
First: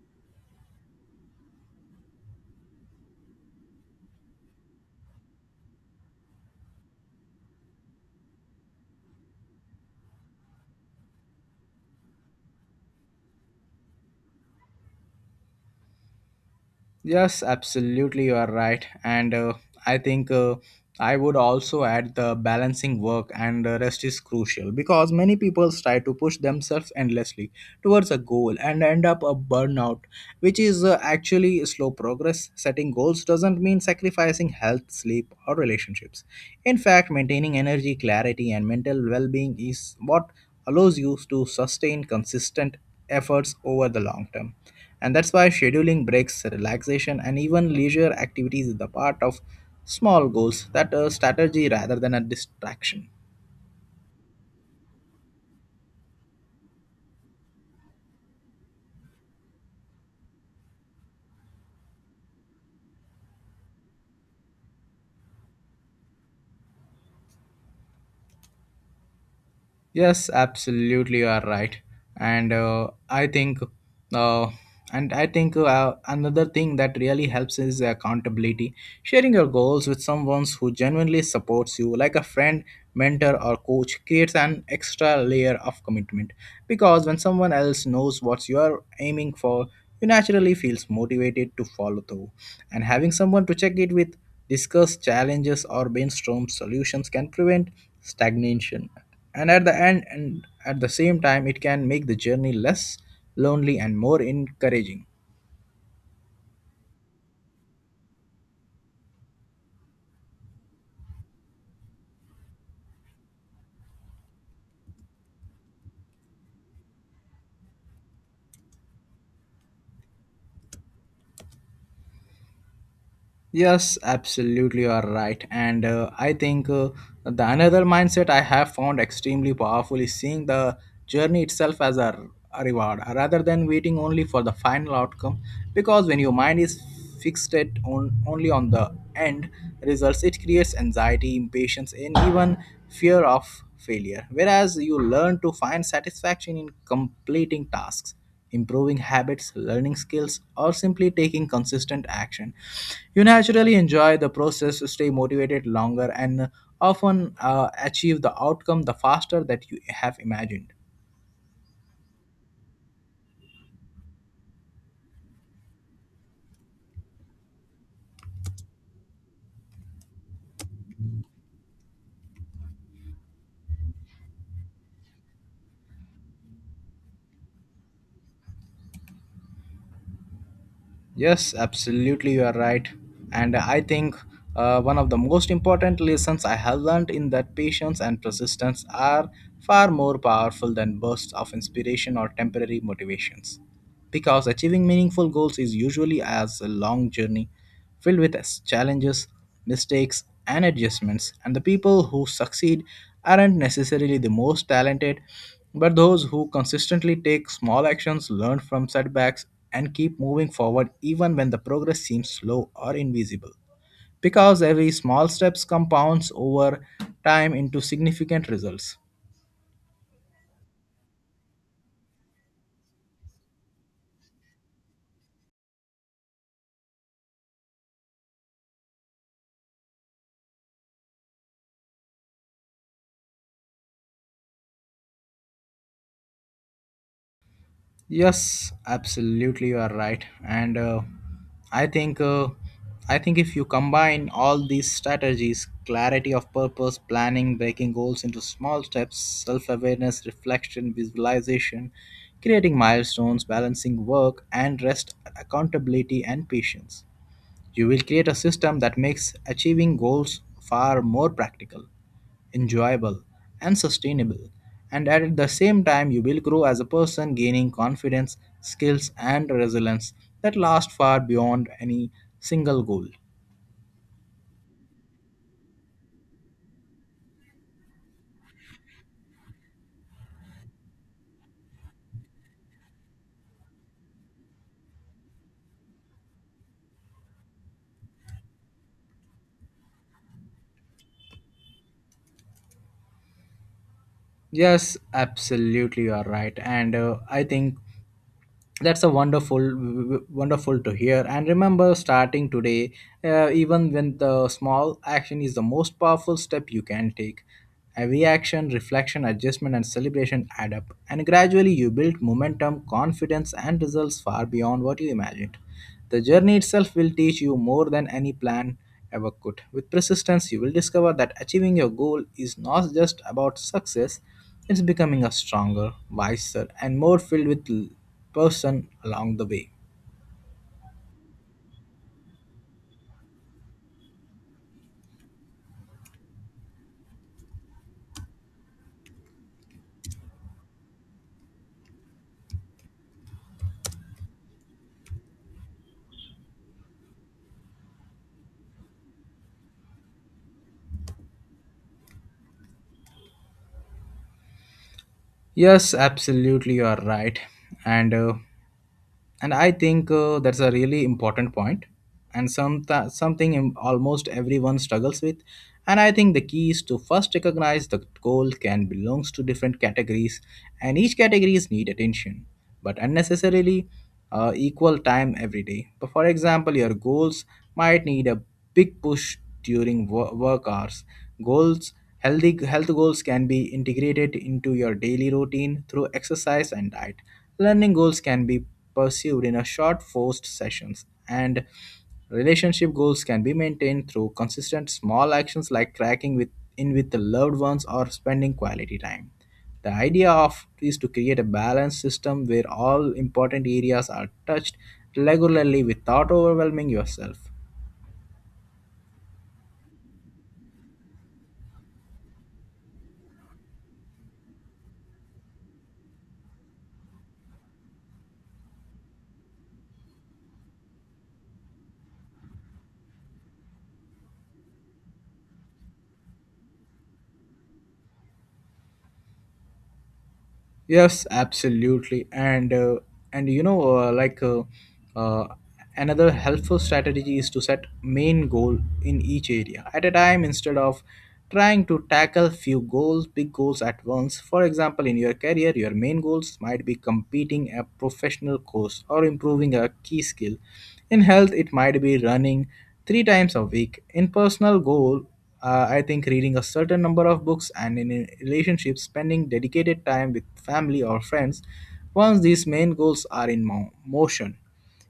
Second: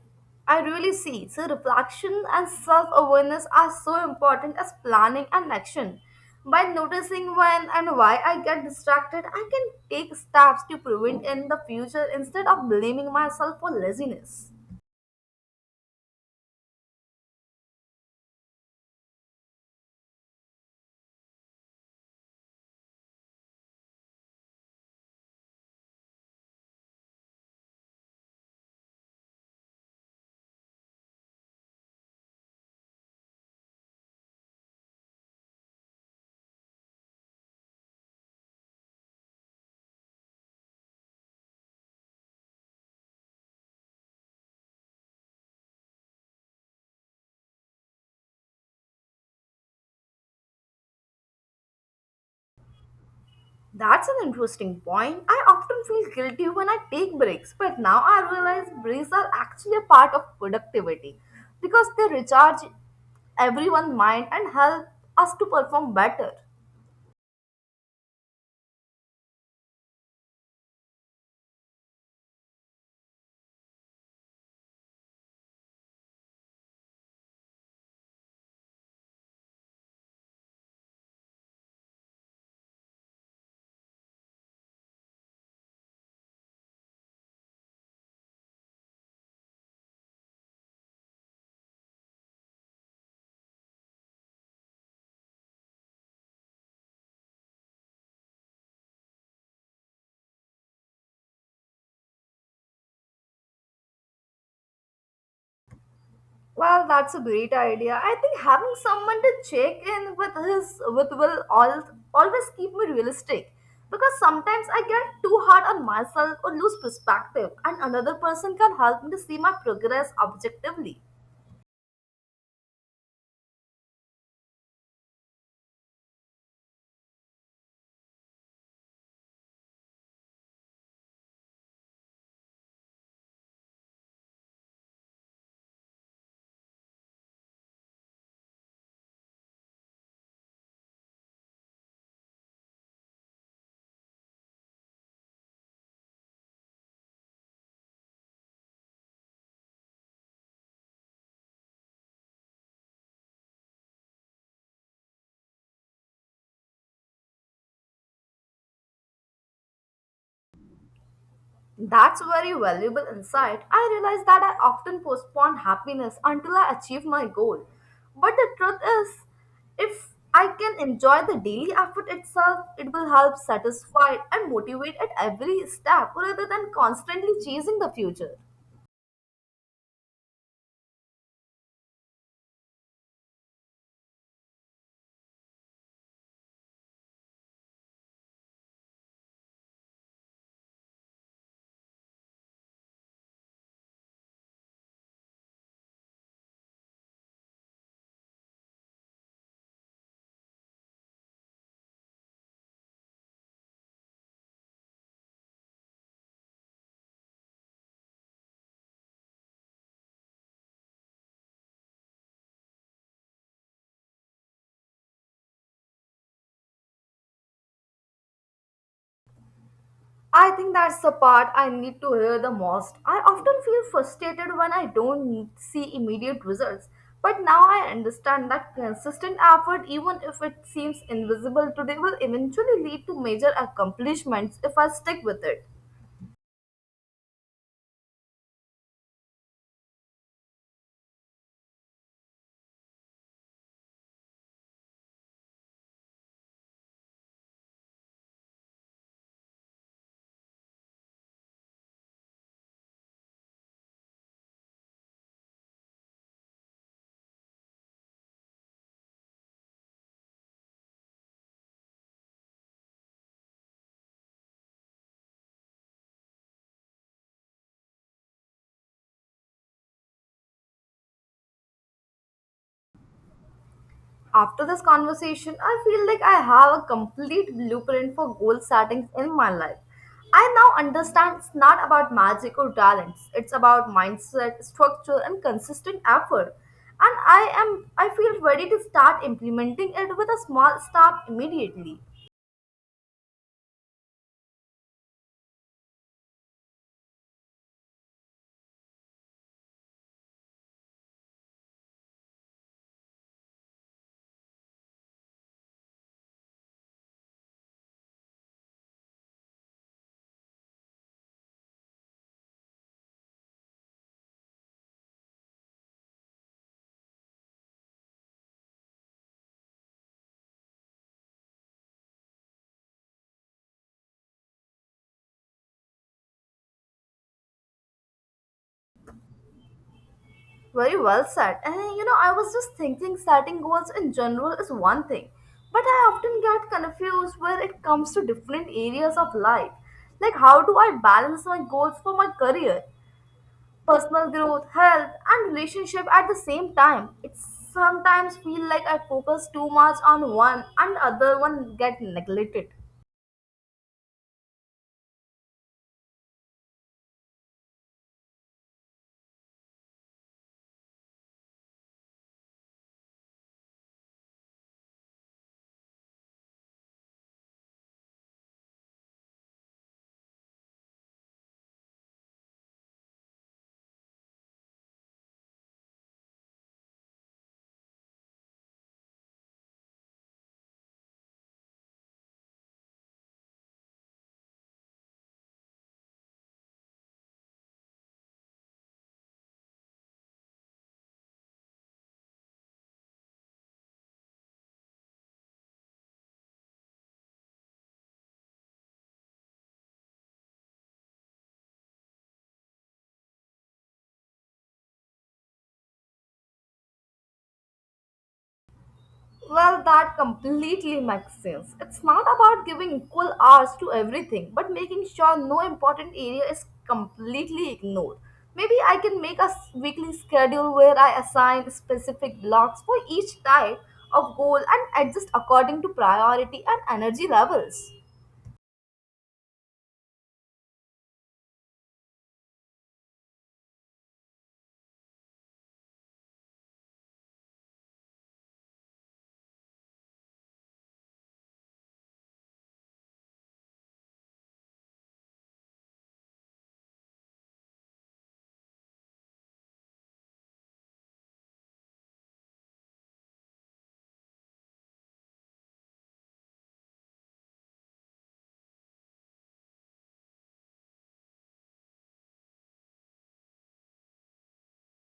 B: I really see. So, reflection and self awareness are so important as planning and action. By noticing when and why I get distracted, I can take steps to prevent in the future instead of blaming myself for laziness.
A: Yes, absolutely, you are right. And I think uh, I would also add the balancing work and rest is crucial, because many people try to push themselves endlessly towards a goal and end up a burnout, which is actually a slow progress. Setting goals doesn't mean sacrificing health, sleep, or relationships. In fact, maintaining energy, clarity, and mental well being is what allows you to sustain consistent efforts over the long term. And that's why scheduling breaks, relaxation, and even leisure activities is the part of small goals that are strategy rather than a distraction.
B: That's an interesting point. I often feel guilty when I take breaks, but now I realize breaks are actually a part of productivity because they recharge everyone's mind and help us to perform better.
A: Yes, absolutely, you are right. And I think, uh, and I think Another thing that really helps is accountability. Sharing your goals with someone who genuinely supports you, like a friend, mentor, or coach, creates an extra layer of commitment. Because when someone else knows what you are aiming for, you naturally feels motivated to follow through. And having someone to check it with, discuss challenges or brainstorm solutions can prevent stagnation. And at the end and at the same time it can make the journey less lonely and more encouraging.
B: Well, that's a great idea. I think having someone to check in with his with will all, always keep me realistic because sometimes I get too hard on myself or lose perspective, and another person can help me to see my progress objectively.
A: Yes, absolutely, you are right. And I think The another mindset I have found extremely powerful is seeing the journey itself as a reward rather than waiting only for the final outcome. Because when your mind is fixated on only on the end results, it creates anxiety, impatience, and even fear of failure. Whereas you learn to find satisfaction in completing tasks improving habits, learning skills, or simply taking consistent action. You naturally enjoy the process, stay motivated longer, and often achieve the outcome the faster that you have imagined.
B: That's very valuable insight. I realize that I often postpone happiness until I achieve my goal. But the truth is, if I can enjoy the daily effort itself, it will help satisfy and motivate at every step rather than constantly chasing the future.
A: Yes, absolutely, you are right. And I think One of the most important lessons I have learned in that patience and persistence are far more powerful than bursts of inspiration or temporary motivations. Because achieving meaningful goals is usually as a long journey filled with challenges, mistakes, and adjustments. And the people who succeed aren't necessarily the most talented, but those who consistently take small actions, learn from setbacks, and keep moving forward even when the progress seems slow or invisible. Because every small steps compounds over time into significant results.
B: I think that's the part I need to hear the most. I often feel frustrated when I don't see immediate results, but now I understand that consistent effort, even if it seems invisible today, will eventually lead to major accomplishments if I stick with it.
A: Yes, absolutely, you are right. And I think uh, I think if you combine all these strategies, clarity of purpose, planning, breaking goals into small steps, self-awareness, reflection, visualization, creating milestones, balancing work and rest, accountability and patience. You will create a system that makes achieving goals far more practical, enjoyable, and sustainable. And at the same time, you will grow as a person, gaining confidence, skills, and resilience that last far beyond any single goal.
B: After this conversation, I feel like I have a complete blueprint for goal settings in my life. I now understand it's not about magic or talents. It's about mindset, structure, and consistent effort. And I feel ready to start implementing it with a small step immediately.
A: Yes, absolutely, you are right. And I think that's a wonderful to hear and remember starting today, even when the small action is the most powerful step you can take, every action reflection adjustment and celebration add up and gradually you build momentum confidence and results far beyond what you imagined. The journey itself will teach you more than any plan ever could. With persistence, you will discover that achieving your goal is not just about success, it's becoming a stronger, wiser, and more filled with person along the way.
B: Very well said. And you know, I was just thinking setting goals in general is one thing, but I often get confused when it comes to different areas of life. Like, how do I balance my goals for my career, personal growth, health, and relationship at the same time? It sometimes feel like I focus too much on one and the other one get neglected.
A: Yes, absolutely, you are right. And uh, and I think That's a really important point and almost everyone struggles with, and I think the key is to first recognize the goal can belongs to different categories and each categories need attention but unnecessarily equal time every day. But for example your goals might need a big push during work hours. Goals healthy health goals can be integrated into your daily routine through exercise and diet. Learning goals can be pursued in a short forced sessions, and relationship goals can be maintained through consistent small actions like cracking with in with the loved ones or spending quality time. The idea of is to create a balanced system where all important areas are touched regularly without overwhelming yourself.
B: Well, that completely makes sense. It's not about giving equal hours to everything, but making sure no important area is completely ignored. Maybe I can make a weekly schedule where I assign specific blocks for each type of goal and adjust according to priority and energy levels.
A: Yes, absolutely. And you know, like uh, Another helpful strategy is to set main goal in each area at a time instead of trying to tackle few goals, big goals at once. For example, in your career, your main goals might be competing a professional course or improving a key skill. In health, it might be running three times a week. In personal goal, I think reading a certain number of books, and in a relationship spending dedicated time with family or friends once these main goals are in motion.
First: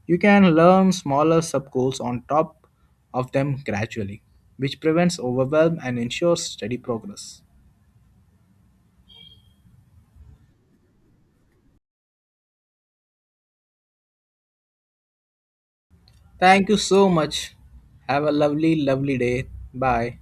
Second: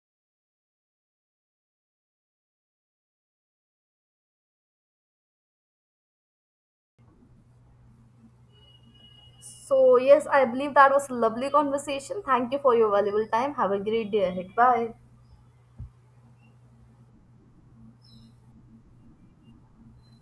A: You can learn smaller sub goals on top of them gradually, which prevents overwhelm and ensures steady progress.
B: So, yes, I believe that was a lovely conversation. Thank you for your valuable time. Have a great day ahead. Bye.
A: Thank you so much. Have a lovely, lovely day. Bye.